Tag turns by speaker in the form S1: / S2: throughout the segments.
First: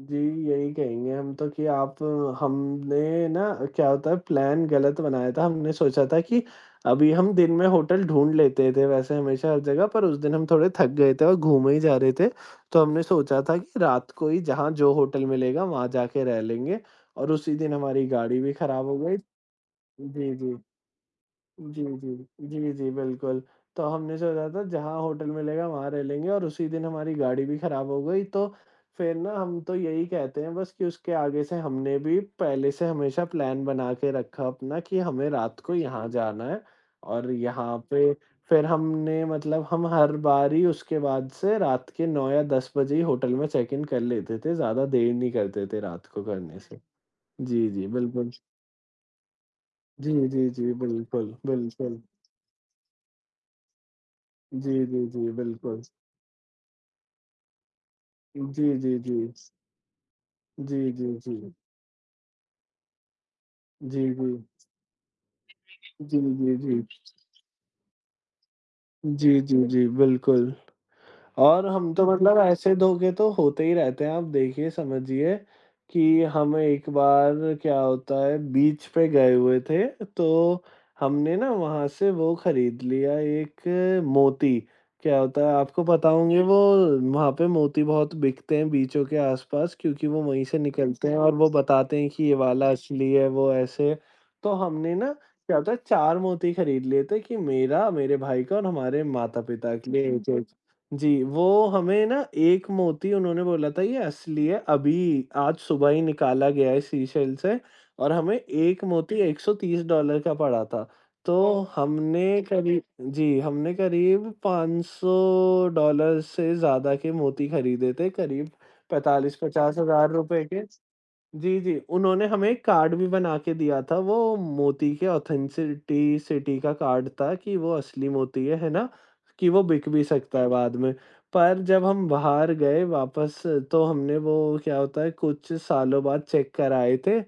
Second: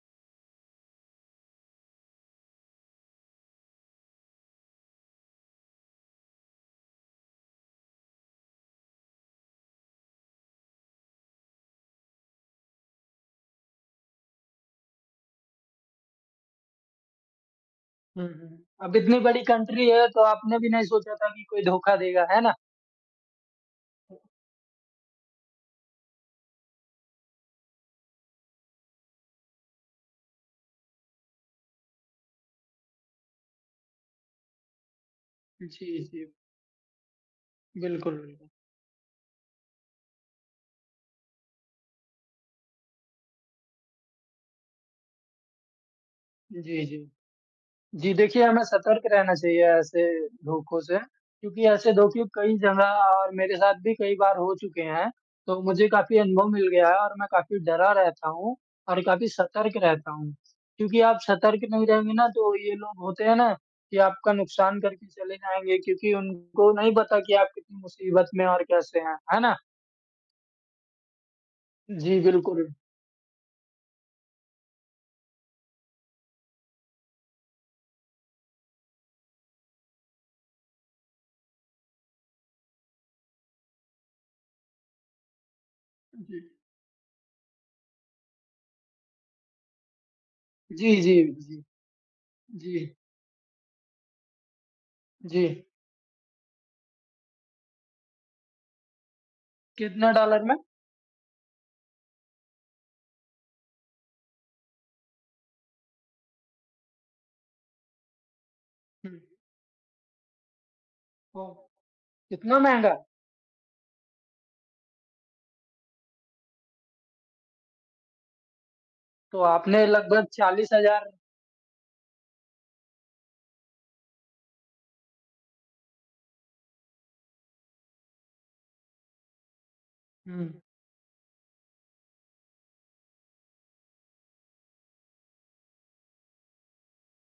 S1: जी, यही कहेंगे हम तो कि आप हमने ना क्या होता है प्लान गलत बनाया था। हमने सोचा था कि अभी हम दिन में होटल ढूँढ लेते थे वैसे हमेशा हर जगह पर उस दिन हम थोड़े थक गए थे और घूमे ही जा रहे थे। तो हमने सोचा था कि रात को ही जहाँ जो होटल मिलेगा, वहाँ जाके रह लेंगे और उसी दिन हमारी
S2: हुँ,
S1: गाड़ी भी
S2: हुँ।
S1: खराब
S2: अब
S1: हो गई।
S2: इतनी बड़ी कंट्री है तो
S1: जी, जी,
S2: आपने भी नहीं सोचा था कि कोई
S1: जी,
S2: धोखा
S1: जी,
S2: देगा। है ना?
S1: जी, जी, बिल्कुल। तो हमने
S2: तो
S1: सोचा था जहाँ होटल मिलेगा, वहाँ रह लेंगे और उसी दिन हमारी गाड़ी भी खराब हो गई तो फिर ना हम तो यहीं कहते हैं बस कि उसके आगे से हमने भी पहले से हमेशा प्लान बना के रखा अपना कि हमें रात को
S2: जी,
S1: यहाँ
S2: जी।
S1: जाना है और यहाँ पे
S2: बिल्कुल, बिल्कुल।
S1: फिर हमने मतलब हम हर बार ही उसके बाद से रात के 9 या 10 बजे ही होटल में चैक इन कर लेते थे। ज़्यादा देर नहीं करते थे रात को करने से।
S2: जी, जी।
S1: जी, जी,
S2: जी,
S1: बिल्कुल।
S2: देखिए, हमें सतर्क रहना चाहिए ऐसे
S1: जी, जी, जी,
S2: धोखों से,
S1: बिल्कुल,
S2: क्योंकि ऐसे
S1: बिल्कुल।
S2: धोखे कई जगह और मेरे साथ भी कई बार हो चुके
S1: जी, जी,
S2: हैं।
S1: जी,
S2: तो
S1: बिल्कुल।
S2: मुझे काफ़ी अनुभव मिल गया है और मैं काफ़ी डरा रहता हूँ
S1: जी, जी,
S2: और काफ़ी
S1: जी।
S2: सतर्क रहता हूँ,
S1: जी,
S2: क्योंकि
S1: जी,
S2: आप
S1: जी।
S2: सतर्क नहीं रहेंगे ना तो ये लोग होते हैं ना, कि
S1: जी,
S2: आपका
S1: जी।
S2: नुकसान करके चले जाएँगे क्योंकि
S1: जी, जी,
S2: उनको
S1: जी।
S2: नहीं पता कि आप कितनी मुसीबत में और कैसे हैं। है
S1: जी,
S2: ना?
S1: जी, जी, बिल्कुल। और हम तो
S2: जी,
S1: मतलब
S2: बिल्कुल।
S1: ऐसे धोखे तो होते ही रहते हैं। आप देखिए, समझिए, कि हम एक बार क्या होता है बीच पे गए हुए थे तो हमने ना वहाँ से वो खरीद लिया एक मोती। क्या होता है, आपको पता होंगे
S2: जी।
S1: वो वहाँ पे मोती बहुत बिकतें हैं बीचों के आस-पास क्योंकि वो वहीं से
S2: जी,
S1: निकलते हैं
S2: जी,
S1: और वो
S2: जी,
S1: बताते हैं कि ये वाला
S2: जी।
S1: असली है, वो ऐसे। तो हमने ना क्या
S2: जी।
S1: होता है, 4 मोती खरीद लिए थे कि मेरा, मेरे भाई का और हमारे माता-पिता के
S2: कितना
S1: लिए एक
S2: डॉलर
S1: एक
S2: में?
S1: जी, वो हमें ना एक मोती उन्होंने बोला था, ये असली है, अभी आज सुबह ही निकाला गया है सीशेल से और हमें 1 मोती
S2: हुँ।
S1: $130 का पड़ा था। तो
S2: ओह!
S1: हमने
S2: इतना
S1: करीब
S2: महँगा?
S1: जी, हमने करीब $500 से ज़्यादा के मोती खरीदे थे करीब पैंतालीस
S2: तो
S1: पचास
S2: आपने
S1: हज़ार
S2: लगभग
S1: रुपये के।
S2: 40 हज़ार
S1: जी, जी, उन्होंने हमें एक कार्ड भी बना के दिया था, वो मोती के ऑथेंसिटी सिटी का कार्ड था कि वो असली मोती है, है ना? कि वो बिक भी सकता है
S2: हुँ।
S1: बाद में। पर जब हम बाहर गए वापस तो हमने वो क्या होता है कुछ सालों बाद चेक कराए थे,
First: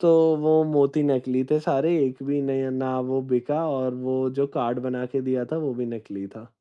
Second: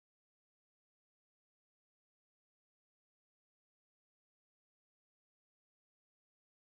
S1: तो वो मोती नकली थे सारे। एक भी नहीं ना वो बिका और वो जो कार्ड बना के दिया था, वो भी नकली था।